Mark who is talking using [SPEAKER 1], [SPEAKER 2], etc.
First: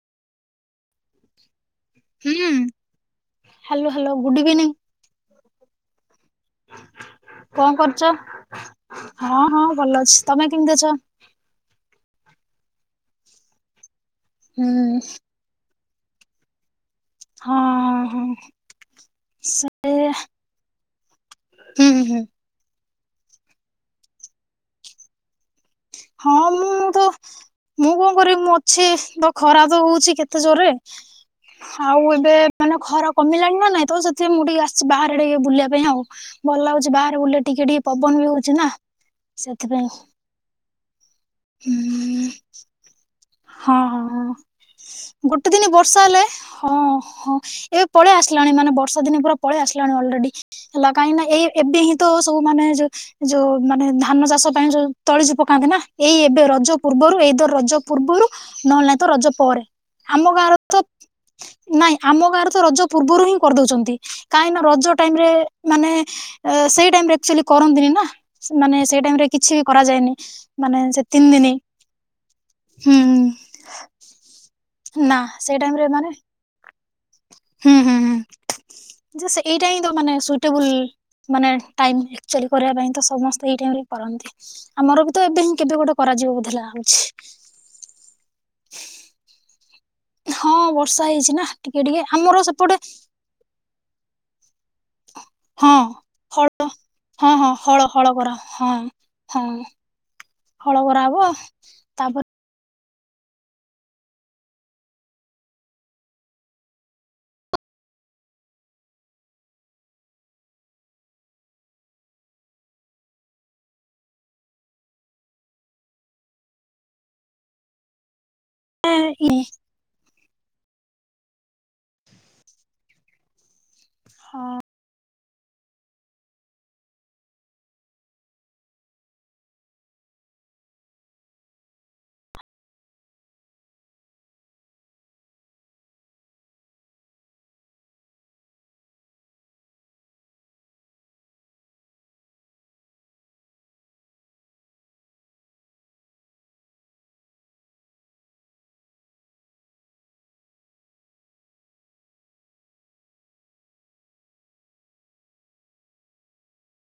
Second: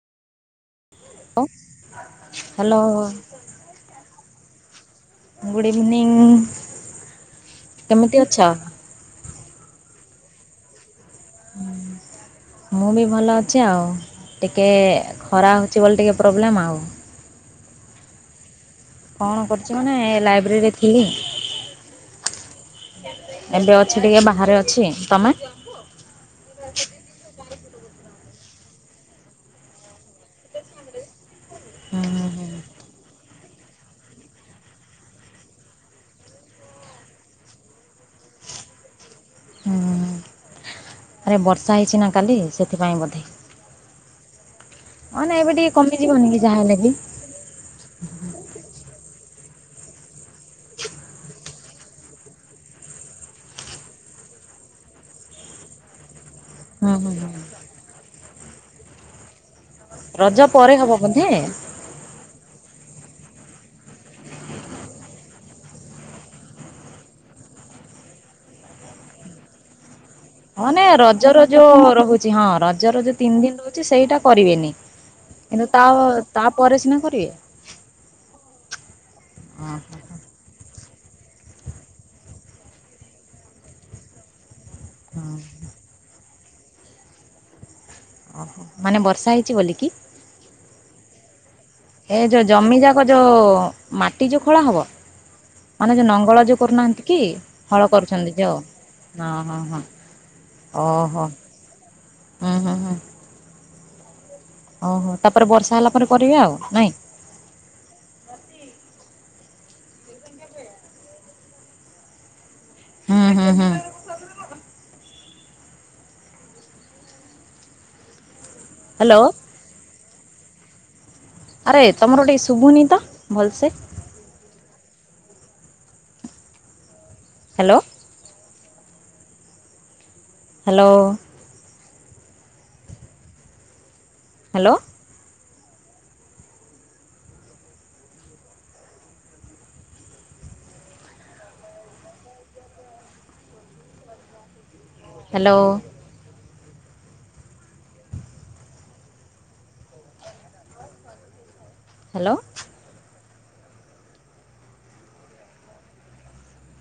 [SPEAKER 1] ହୁଁ
[SPEAKER 2] hello
[SPEAKER 1] hello hello good evening.
[SPEAKER 2] Good evening
[SPEAKER 1] କଣ କରୁଛ?
[SPEAKER 2] କେମିତି ଅଛ?
[SPEAKER 1] ହଁ ହଁ ଭଲ ଅଛି। ତମେ କେମିତି ଅଛ?
[SPEAKER 2] ମୁଁ ବି ଭଲ ଅଛି ଆଉ ଟିକେ
[SPEAKER 1] ହୁଁ
[SPEAKER 2] ଖରା ହଉଛି ବୋଲେ ଟିକେ ପ୍ରୋବ୍ଲେମ୍ ଆଉ।
[SPEAKER 1] ହଁ ହଁ।
[SPEAKER 2] କଣ କରୁଛି ମାନେ ଲାଇବ୍ରେରୀରେ ଥିଲି।
[SPEAKER 1] ହୁଁଁ ହୁଁ ହୁଁ।
[SPEAKER 2] ଏବେ ଅଛି ଟିକେ ବାହାରେ ଅଛି। ତମେ?
[SPEAKER 1] ହଁ ମୁଁ ମୁଁ ତ ମୁଁ କଣ କରିବି ମୁଁ ଅଛି ତ ଖରା ତ ହଉଛି କେତେ ଜୋରରେ।
[SPEAKER 2] ହୁଁ
[SPEAKER 1] ଆଉ
[SPEAKER 2] ହୁଁ
[SPEAKER 1] ଏବେ ମାନେ ଖରା କମିଲାଣି ନା ନାଇଁ ତ ସେଥି ପା ମୁଁ ଟିକେ ଆସିଛି ବାହାରେ ଟିକେ ବୁଲିବା ପାଇଁ ଆଉ। ଭଲ ଲାଗୁଛି ବାହାରେ ବୁଲେ ଟିକେ ଟିକେ ପବନ ବି ହଉଛି ନା
[SPEAKER 2] ହୁଁ
[SPEAKER 1] ସେଥିପାଇଁ।
[SPEAKER 2] ହୁଁ। ଆରେ ବର୍ଷା ହେଇଛି ନା କାଲି ସେଥିପାଇଁ ବୋଧେ।
[SPEAKER 1] ହଁ ହଁ ହଁ
[SPEAKER 2] ମାନେ
[SPEAKER 1] ଗୋଟେ
[SPEAKER 2] ଏବେ
[SPEAKER 1] ଦିନ
[SPEAKER 2] ଟିକେ
[SPEAKER 1] ବର୍ଷା ହେଲେ
[SPEAKER 2] କମିଯିବନି କି ଯାହା
[SPEAKER 1] ହଁ
[SPEAKER 2] ହେଲେ ବି
[SPEAKER 1] ହଁ। ଏବେ ପଳେଇ ଆସିଲାଣି ମାନେ ବର୍ଷା ଦିନ ପଳେଇ ଆସିଲାଣି ଅଲରେଡି ହେଲା କାହିଁକି ନା ଏଇ ଏବେ ହିଁ ତ ସବୁମାନେ ଯୋଉ ଯୋଉ ମାନେ ଧାନ ଚାଷ ପାଇଁ ଯୋଉ ତଳିଜ ପକାନ୍ତି ନା ଏଇ ଏବେ ରଜ ରଜ
[SPEAKER 2] ହୁଁ ହୁଁ
[SPEAKER 1] ପୂର୍ବରୁ
[SPEAKER 2] ହୁଁ
[SPEAKER 1] ଏଇଦ ରଜ ପୂର୍ବରୁ ନହେଲେ ତ ରଜ ପରେ ଆମ
[SPEAKER 2] ରଜ
[SPEAKER 1] ଗାଁରେ
[SPEAKER 2] ପରେ
[SPEAKER 1] ତ
[SPEAKER 2] ହବ ବୋଧେ
[SPEAKER 1] ନାଇଁ ଆମ ଗାଁରେ ତ ରଜ ପୂର୍ବରୁ ହିଁ କରିଦଉଛନ୍ତି କାହିଁକି ନା ରଜ ଟାଇମରେ ମାନେ ସେଇ ଟାଇମରେ ଅକ୍ଚୁଆଲି କରନ୍ତିନି ନା ମାନେ ସେଇ ଟାଇମରେ କିଛି ବି କରାଯାଏନି।
[SPEAKER 2] ନ
[SPEAKER 1] ମାନେ
[SPEAKER 2] ହନେ
[SPEAKER 1] ସେ ତିନି
[SPEAKER 2] ରଜର
[SPEAKER 1] ଦିନ
[SPEAKER 2] ଯୋଉ ରହୁଛି ହଁ
[SPEAKER 1] ହୁଁ
[SPEAKER 2] ରଜର ଯୋଉ ତିନି ଦିନ ରହୁଛି ସେଇଟା କରିବେନି
[SPEAKER 1] ନା ସେଇ
[SPEAKER 2] କିନ୍ତୁ
[SPEAKER 1] ଟାଇମ
[SPEAKER 2] ତା
[SPEAKER 1] ରେ ମାନେ
[SPEAKER 2] ତାପରେ ସିନା କରିବେ।
[SPEAKER 1] ହୁଁ ହୁଁ ହୁଁ ଯେ ସେ ଏଇଟା ହିଁ ତ ମାନେ ସୁ ସୁଇଟେବୁଲ ମାନେ ଟାଇମ୍ ଆକଚୁଆଲି କରିବା ପାଇଁ ତ ସମସ୍ତେ ଏଇ କରନ୍ତି ଆମର ବି
[SPEAKER 2] ହଁ
[SPEAKER 1] ତ ଏବେ ହିଁ କେବେ ଗୋଟେ କରାଯିବ ବୋଧେ ଲାଗୁଛି।
[SPEAKER 2] ଓହୋ ମାନେ ବର୍ଷା ହେଇଛି ବୋଲି କି?
[SPEAKER 1] ହଁ ବର୍ଷା ହେଇଛି ନା ଟିକେ ଟିକେ ଆମର ସେପଟେ
[SPEAKER 2] ତ ମାଟି ଯୋଉ ଖୋଳା ହେବ।
[SPEAKER 1] ହଁ
[SPEAKER 2] ମାନେ ଯୋଉ ନଙ୍ଗଳ
[SPEAKER 1] ହଳ
[SPEAKER 2] ଯୋଉ କରୁନାହାନ୍ତି କି
[SPEAKER 1] ହଁ ହଁ
[SPEAKER 2] ହଳ କରୁଛନ୍ତି
[SPEAKER 1] କରା
[SPEAKER 2] ଯୋଉ।
[SPEAKER 1] ହଁ।
[SPEAKER 2] ହଁ ହଁ ହଁ
[SPEAKER 1] ହଳ
[SPEAKER 2] ଓହୋ
[SPEAKER 1] କରାହବ
[SPEAKER 2] ହୁଁ ହୁଁ ହୁଁ। ଓହୋ ତାପରେ ବର୍ଷା ହେଲା ପରେ କରିବେ ଆଉ ନାଇଁ। ହୁଁ ହୁଁ ହୁଁ।
[SPEAKER 1] ଏ
[SPEAKER 2] ହ୍ୟାଲୋ
[SPEAKER 1] ଇ।
[SPEAKER 2] ଆରେ ତମର ଟିକେ ଶୁଭୁନି ତ ଭଲସେ।
[SPEAKER 1] ହଁ।
[SPEAKER 2] Hello. Hello. Hello. Hello. Hello.